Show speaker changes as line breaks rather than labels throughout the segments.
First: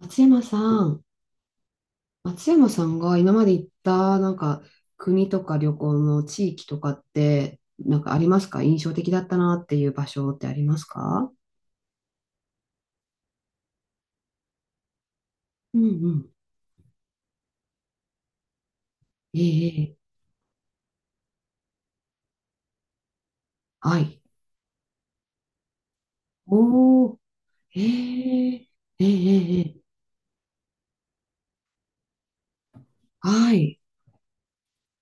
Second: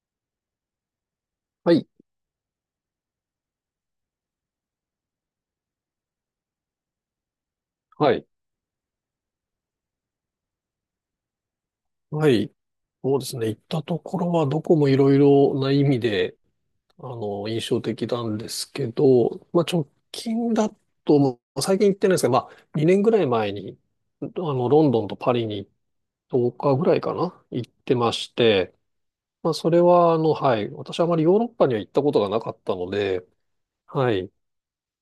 松山さん、
はい。
松山さんが今まで行ったなんか国とか旅行の地域とかってなんか
は
あり
い。
ますか？印象的だったなっていう場所ってありますか？
はい。そうですね。行ったところはどこもいろいろな
うん
意味
うん。
で、印象的なんですけ
え
ど、まあ、
え、
直
ええ、
近だと、もう最近行ってないですけど、まあ、2年ぐらい前に、
はい。
ロンドンとパリに10日ぐらいか
おー、
な、行っ
え
てまし
え、
て、
ええ、
まあ、
え
そ
え、
れは、はい。私はあまりヨーロッパには行ったことがなかったので、
はい。
はい。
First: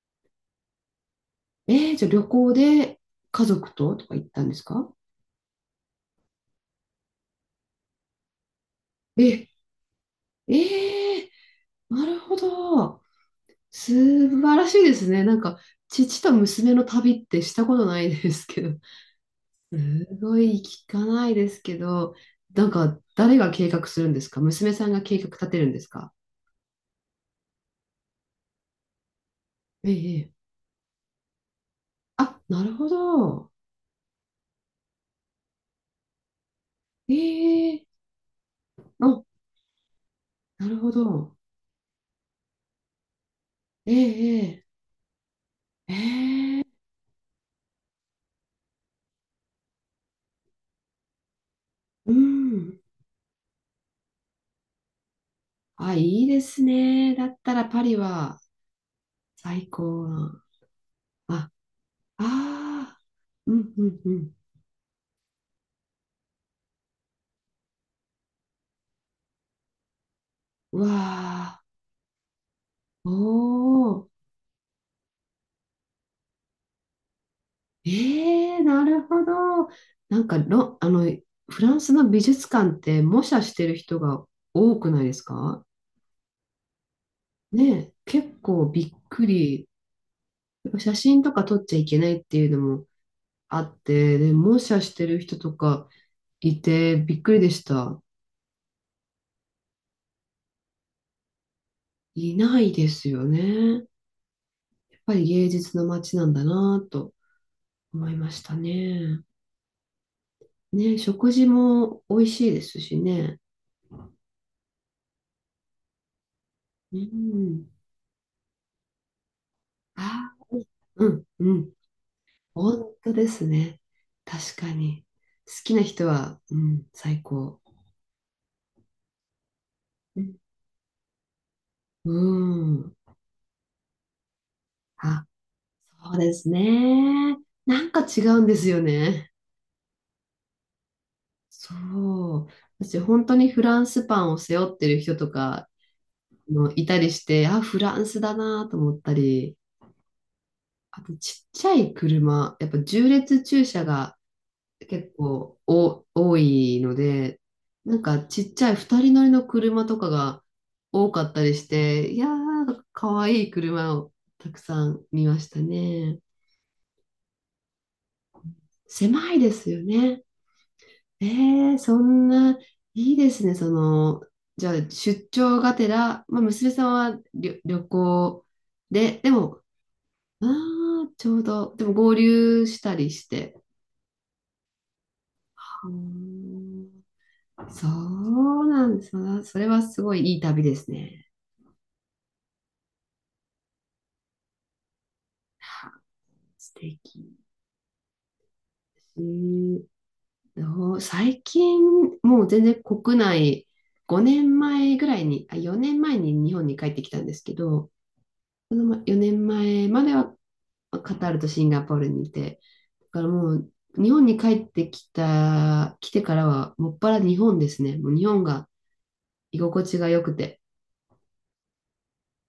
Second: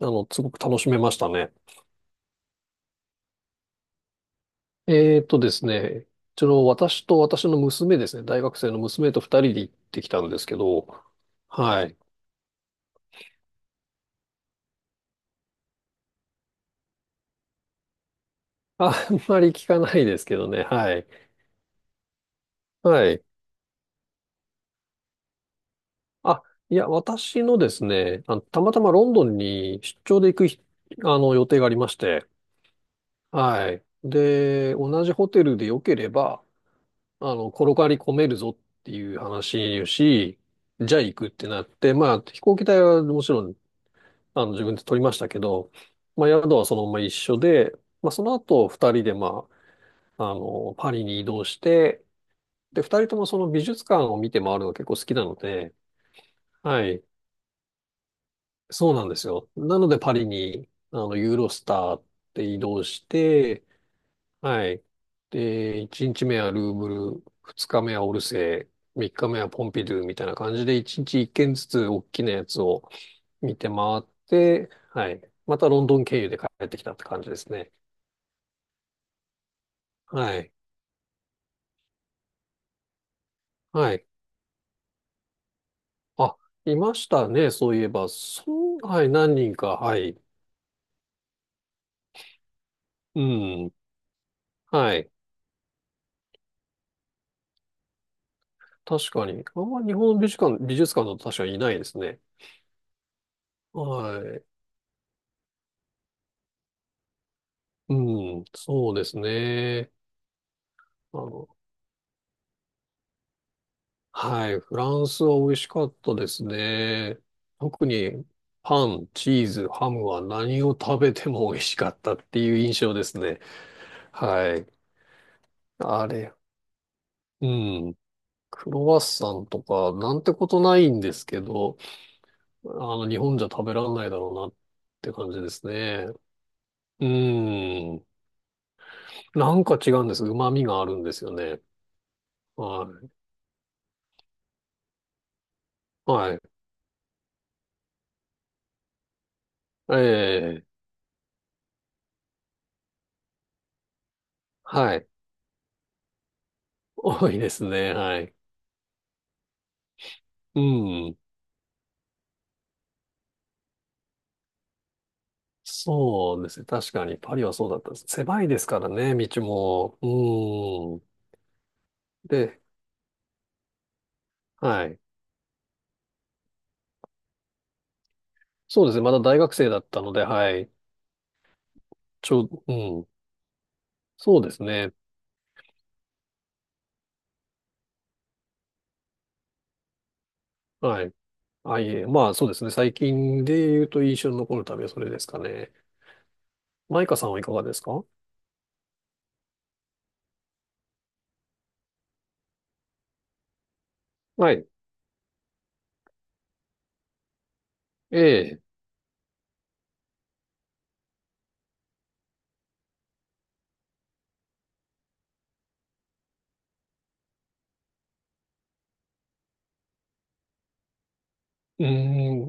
すごく楽しめましたね。
ええ、じゃあ旅行で家族ととか行ったんですか？
えーとですね、ちょうど私と私の娘ですね、大学生の娘と二
え、
人で行ってきたんですけど、
ええ、
はい。
なるほど。素晴らしいですね。なんか父と娘の旅ってしたことないですけど。
あんまり聞かない
す
ですけ
ご
どね、
い聞
は
か
い。
ないですけど、なんか
はい。
誰が計画するんですか？娘さんが計画立てるんですか？
あ、いや、私のですね、たまたまロンドンに
え
出張で
え。え
行
え、
くひ、予定がありまして、
あ、なるほど。
はい。で、同じホテルで良ければ、転
ええ。
がり込めるぞっていう
あ、
話をし、
なるほ
じゃあ行くっ
ど。
てなって、まあ、飛行機代はもちろん
え
自
え。
分で取りましたけど、
え
まあ、
え。ええ、
宿はそのまま一緒で、まあ、その後、二人で、まあ、パリに移動して、
うん。
で、二人ともその美術館を見て回るのが結構好きなので、
あ、いいです
はい、
ね。だったらパリは
そうなんですよ。
最
なので、
高
パリ
な。
に、ユーロ
あ、
スターっ
あ
て移動
あ。
し
う
て、
んうんうん。
はい。で、一日目はルーブル、二日目はオルセー、三日目はポンピドゥみたいな感じで、
うわ
一日一軒
あ。
ずつ大きなやつを
お
見て回っ
お。
て、はい。またロンドン経由で帰ってきたって感じですね。
ええ、なるほど。なん
は
か
い。
ロ、フランスの美術館って模写してる
は
人
い。
が多くないですか？
あ、いましたね。そう
ね
いえ
え、
ば、
結構
そう、
びっ
はい、
く
何人
り。
か、はい。
やっぱ写真とか撮っちゃいけないっていうのも
う
あ
ん。
って、で、模写し
は
て
い。
る人とかいてびっくりでした。
確かに。あんま日本の美術館だと確かにいないですね。
いないですよね。
は
やっぱり芸術の街なんだなぁと
い。
思いま
う
し
ん。
た
そうです
ね。
ね。
ねえ、
あ
食事
の、
も美味しいですしね。
はい。フランスは美味しかったです
う
ね。
ん。
特に、パン、チーズ、ハムは
ああ、
何を食
う
べ
ん、
ても
う
美味
ん。
しかったっていう印
本
象で
当
す
で
ね。
すね。
は
確
い。
かに。好きな
あ
人
れ。
は、うん、最
う
高。
ん。クロワッサンとか、な
う
んて
ん。
ことないんですけど、
うん、
日本じゃ食べらんないだろうなって
あ、
感じですね。
そうです
う
ね。なん
ー
か
ん。
違うんですよね。
なんか違うんです。旨味があるんですよね。
そう。
は
私、
い。
本当にフランスパンを背負ってる人とか
はい。
のいたりして、あ、フランスだなと思ったり、
ええ。
あと、ちっちゃい車、やっぱ縦列駐車が
はい。
結構お多いの
多い
で、
ですね。
なんか
はい。
ちっちゃい二人乗りの車とかが
う
多
ん。
かったりして、いやー、かわいい車をたくさん見ましたね。
そうですね。確かに、パリはそうだったです。狭いですからね、
狭い
道
ですよ
も。う
ね。
ーん。
えそんな、
で、
いいですね。その、じゃ
は
あ
い。
出張がてら、まあ、娘さんは旅、旅行
そうですね。ま
で、
だ
で
大学
も、
生だったので、
あ
はい。
あちょうど、でも合流
う
した
ん。
りして。
そうですね。
はー、そうなんです。それはすごいいい旅です
はい。
ね。
あ、いえ、まあそうですね。最近で言うと印象に残る旅はそれですかね。
はあ、素
マイカさん
敵。
はいかがですか？
えーどう最近、もう全然国内、5
はい。
年前ぐらいに、あ、4年前に日本に帰ってきたんですけど、
ええ。
その4年前まではカタールとシンガポールにいて、だからもう日本に帰ってきた、来てからはもっぱら日本ですね。もう日本が居心地が良くて。
うー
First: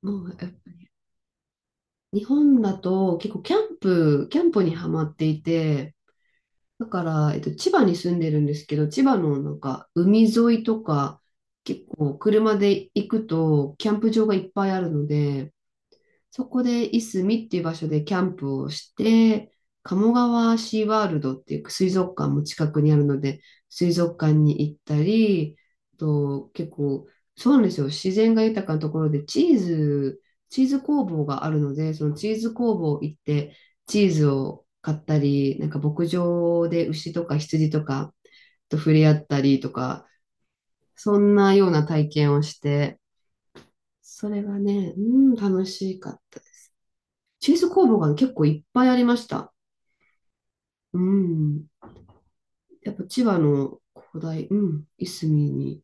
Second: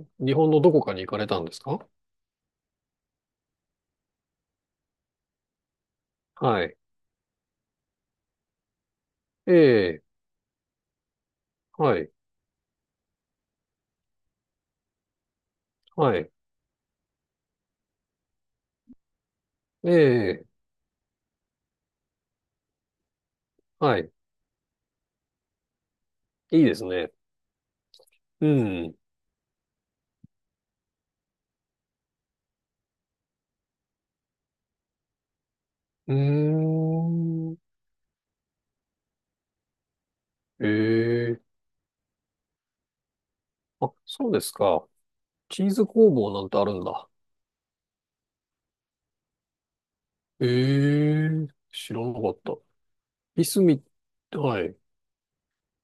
ん。
もう
日
や
本
っ
の
ぱ
どこ
り
かに行かれたんですか？
日本だと結構キャンプにはまっていて、
はい。
だから、千葉に住んでるんですけど、千葉のな
え
んか
え。
海沿いとか、結
はい。
構車で行くとキャンプ場がいっぱいあるので、
はい。
そこでいすみっていう場所でキャンプをして、
え
鴨
え。
川シーワールドっていう水族館も近くにあるので、水
はい。
族館に行ったり、と
いい
結
です
構、
ね。
そうなんですよ。自然が
う
豊かなと
ん。
ころでチーズ工房があるので、そのチーズ工房行って、チーズを買ったり、なんか牧
うー
場で牛とか
ん。
羊とかと触れ合ったりとか、
え
そん
え。
なような体験をして、
あ、
そ
そうで
れ
す
が
か。
ね、うん、
チ
楽
ーズ
しか
工
っ
房
た。
なんてあるんだ。
チーズ工房が結構いっぱいありました。
え
う
え。
ん。
知らなかった。
やっぱ千葉
いす
の
み、
広大、
は
う
い。
ん、いすみに。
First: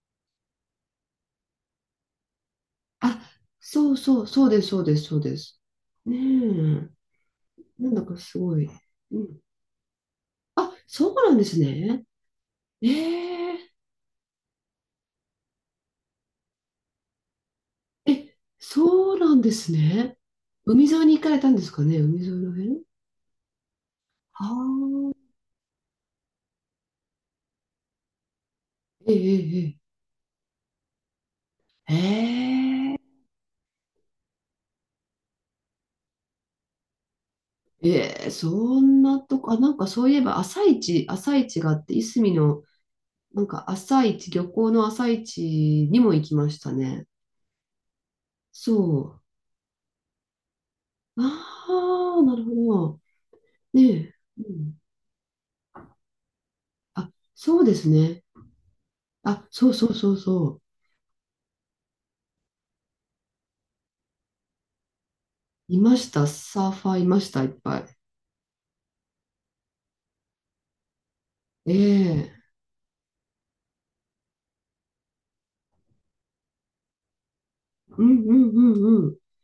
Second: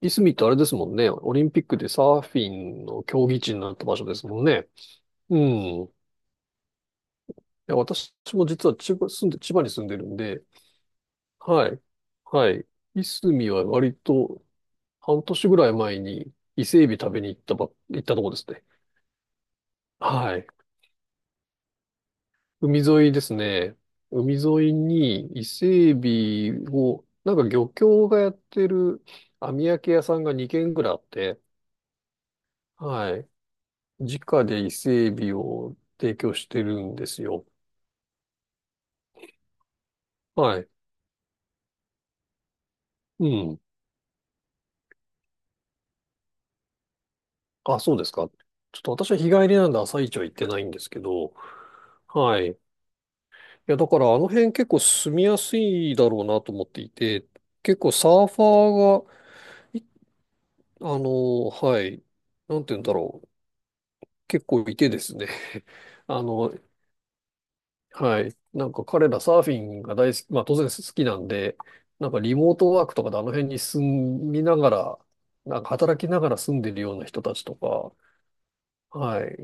いすみってあれですもんね。オリンピックでサーフィンの
あ、
競技地になった
そう
場所で
そう、
すも
そ
ん
うで
ね。
す、そうです、そうで
うん。
す。
い
ねえ、
や、
なんだ
私
かす
も
ごい。
実は
うん。
千葉に住んでるんで、
あ、そうなんです
はい。
ね。
はい。いすみ
え、
は割と半年ぐらい前に伊勢海老食べに行っ
え
たとこ
え、
ですね。
そうなんですね。
はい。
海沿いに行かれたんですかね、海沿いの
海
辺
沿いですね。海
は。
沿い
あ、
に伊勢海老を、なんか漁協がやってる
え
網
えええ、
焼き屋さんが2軒ぐらいあって、
ええええ、
はい。直で伊勢海老を提供してるんですよ。
そんなとこ、あ、なんかそういえば
は
朝
い。
市、朝市があって、いすみの
う
なん
ん。
か朝一、漁港の朝一にも行きましたね。
あ、そうですか。ちょっと私は
そ
日帰りなんで朝市は行ってないんですけ
う。
ど、
ああ、な
は
る
い。
ほ
い
ど。
や、
ね
だから
え。
あの
う
辺結構
ん。
住みやすいだろうなと思ってい
あ、
て、
そうで
結
す
構サ
ね。
ーファーが、
あ、そうそうそうそう。
はい、なんて言うんだろう、結構いてですね、
いま し
あ
た。
の、
サーファーいました、いっぱ
はい。なんか彼らサーフィンが大好き、まあ当然好きなんで、
い。え
なんかリ
え。
モートワークとかであの辺に住みながら、なんか働きながら住んでるような人たちと
うんうん
か、
うんうん。
はい。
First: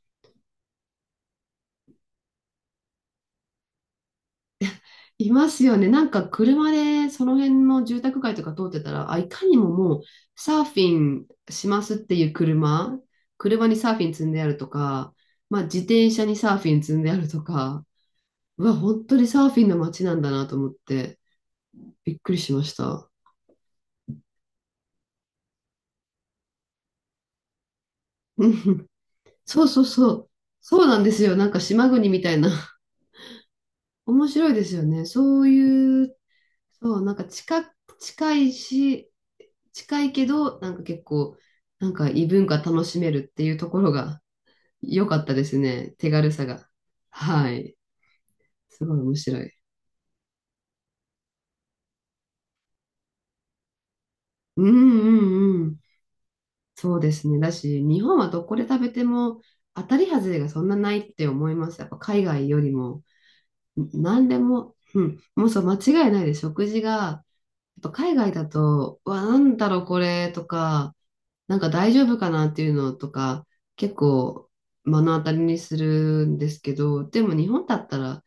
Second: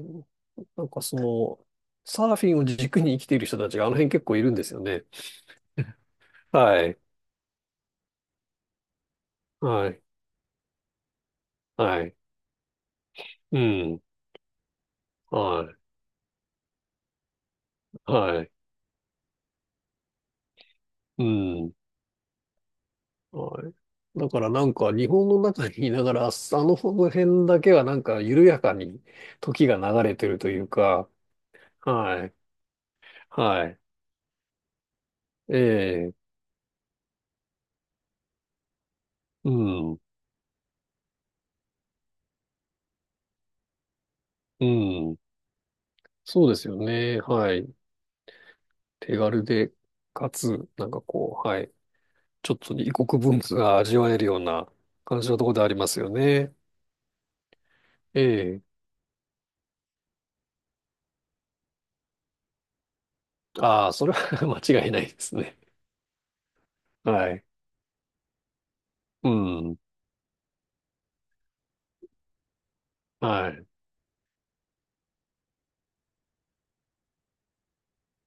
なんかその、サーフィンを軸に生きている人たちがあの辺結構いるんですよね。
いますよね。なんか車
はい。
でその辺の住宅街とか通ってたら、あ、いかにも
は
もう
い。
サーフィンしますっ
は
て
い。
いう車、
う
車にサーフ
ん。
ィン積んであるとか、まあ
は
自転車にサーフィン積んであるとか、
い。はい。
うわ、本当にサーフィンの街なんだなと思って、
うん。
びっくりしました。
はい。だからなんか日本の中にいながら、あの辺だけはなんか 緩
う
やか
ん、
に
そ
時
う
が
そう
流
そ
れて
う。
るという
そうなん
か、
ですよ。なんか島国み
は
た
い。
いな。
はい。
面白いですよね。そう
え
い
え、
う、そう、なんか近、近いし、
うん、
近いけど、なんか結構、なんか異文化楽しめるっていうところが
う
良か
ん。
ったですね。手軽さ
そうで
が。
すよね。
は
はい。
い。すごい面
手
白
軽
い。
で、かつ、なんかこう、はい。ちょっと異国文化が味わえるよう
うん
な感じのところ
う
で
んう
あり
ん。
ますよね。
そうですね。だし、日本
え
はどこで
え。
食べても当たり外れがそんなないって思います。やっぱ海外よりも。
ああ、それは
何で も、
間違いな
う
いで
ん、
す
もう
ね。
そう、間違いないです。食事が、や
はい。
っぱ海外だと、うわ、
う
なんだろ
ん。
うこれとか、なんか大丈夫かなっていうのとか、
はい。
結構目の当たりにするんですけど、でも日本だったら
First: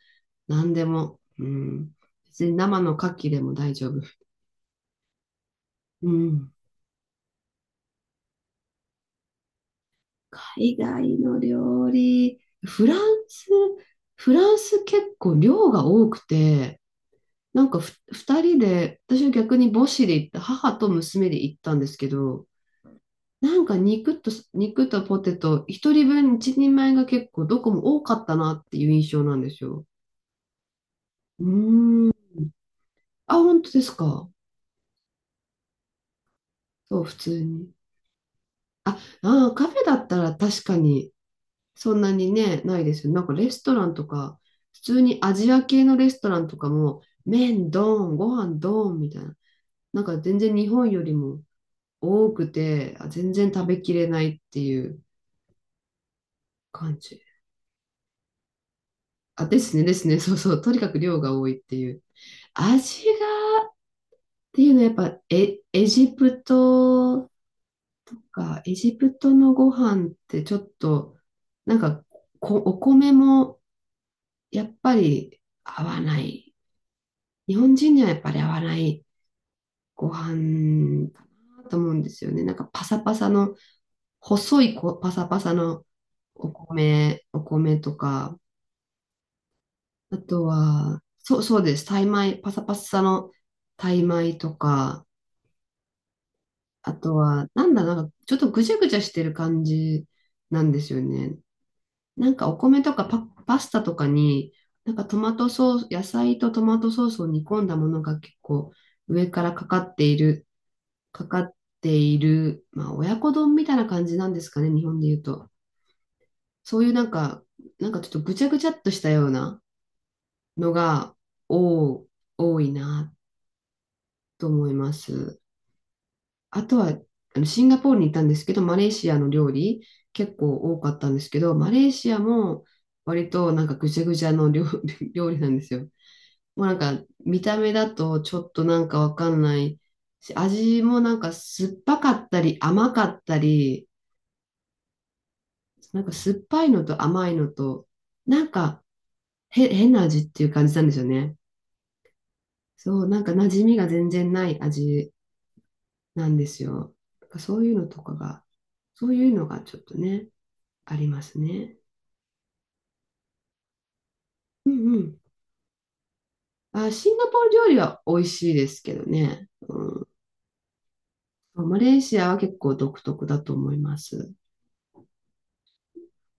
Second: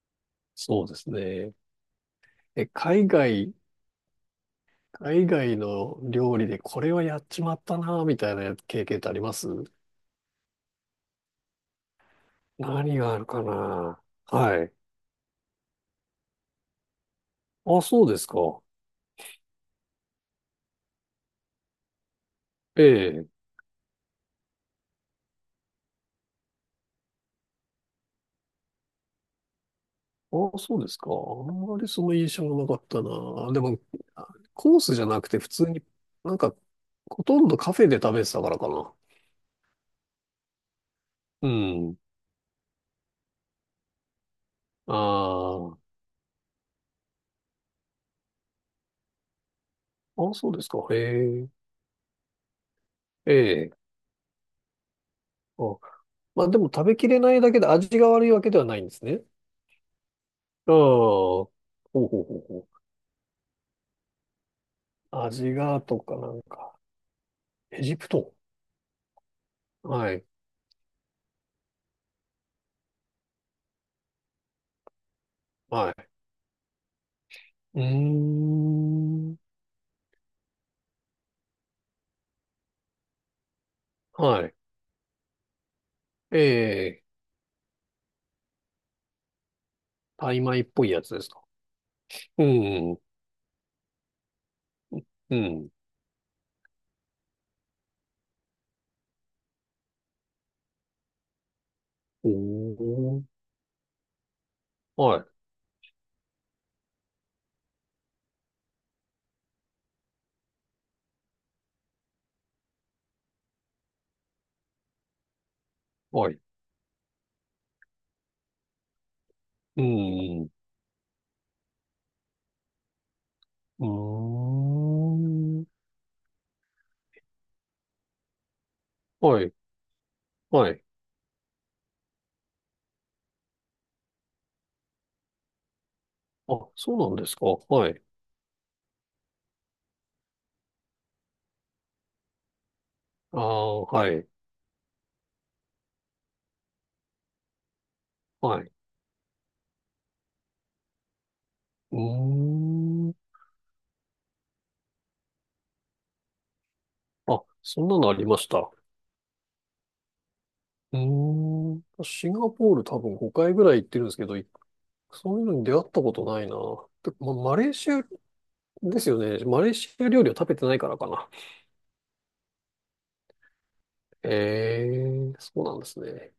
何
そ
で
うです
も、う
ね。
ん、別に
え、
生の牡
海
蠣でも
外、
大丈夫。
海外の
う
料理
ん、
でこれはやっちまったな、みたいな経験ってあります？
海外の料理、フラ
何
ン
があるか
ス、
な。
フラン
はい。
ス結構量が多くて、なんか
あ、
ふ
そうです
2人
か。
で、私は逆に母子で行った、母と娘で行ったんですけど、
ええ。
なんか肉とポテト、1人分1人前が結構どこも多かったなっていう印象なんですよ。
ああ、そうですか。
う
あんまりそ
ーん。
の印象はなかった
あ、
な。で
本当
も、
です
あ、
か。
コースじゃなくて普通に、なんか、
そう、普
ほと
通
んど
に。
カフェで食べてたからかな。
あ、あー、カフェだったら確かに
う
そ
ん。
んなにね、ないですよね。なんかレストランとか、普通にアジア
ああ、
系のレストランとかも、麺ドーン、ご飯ドーンみたいな。なんか
ああ、
全
そ
然
うで
日
すか。
本
へ
よりも
え、
多くて、あ全
え
然食
え。
べきれないっていう
あ、まあでも食
感
べきれ
じ。
ないだけで味が悪いわけではないんですね。
あ、ですね、ですね、そうそう、と
ああ、
にかく量が多
ほ
いっていう。
うほうほうほう。
味がっていうのはやっぱ
味
エ、
が
エ
と
ジ
かな
プ
んか、
ト
エジプ
と
ト。
か、エジプトのご飯っ
はい、
てちょっと、なんかこ、お米もやっぱり合
は
わ
い。
ない。日本
うー
人にはやっぱり合わない
ん、
ご飯かなと思うんですよね。なんかパサパサの、
はい。
細いこパサパサの
え
お
え、
米、お米とか、あ
タイ
と
米っぽい
は、
やつです
そ
か？
う、そうです。タイ米、
う
パサパ
ん、
サのタイ米とか、
うん。
あとは、なんだ、なんか、ちょっとぐちゃぐちゃしてる感じなんですよね。
お
なんか、お米とかパ、
ー、
パスタとかに、なんかト
はい、
マトソース、野菜とトマトソースを煮込んだものが結構上からかかっている、まあ、親子丼みたいな感じなんですかね、日本で言うと。
はい。
そういうなんか、なんかちょっとぐちゃぐちゃっとしたような
うん、う
のが、多多いな
ー
と思います。
ん、
あとは、あのシンガポールに行ったんですけど、マレーシアの
は
料
い、
理結構
は
多
い。
かったんですけど、マレーシアも割となんかぐちゃぐちゃの料、料理なんですよ。もう
あ、
なん
そう
か
なんです
見
か。
た目だ
はい。
とちょっとなんかわかんないし、味もなんか酸っぱかったり甘かった
ああ、
り、
はい、
なんか酸っぱいのと甘いのと、なん
はい。
か変な味っていう感じなんですよね。
うー
そう、なんか
ん。
馴染みが全然ない味なんですよ。なんか
あ、
そういう
そ
の
んな
と
の
か
ありま
が、
した。う
そういうのがちょっとね、あります
ー
ね。
ん。シンガポール多分5回ぐらい行ってるんですけど、
うんうん。
そういうのに出会ったことないな。
あ、シンガポール
マ
料
レー
理
シ
は
ア
美味しいですけ
で
ど
すよね。
ね。
マレーシア料理を食べてないからかな。
うん、マレーシアは結構独特だと思います。
ええ、そうなんですね。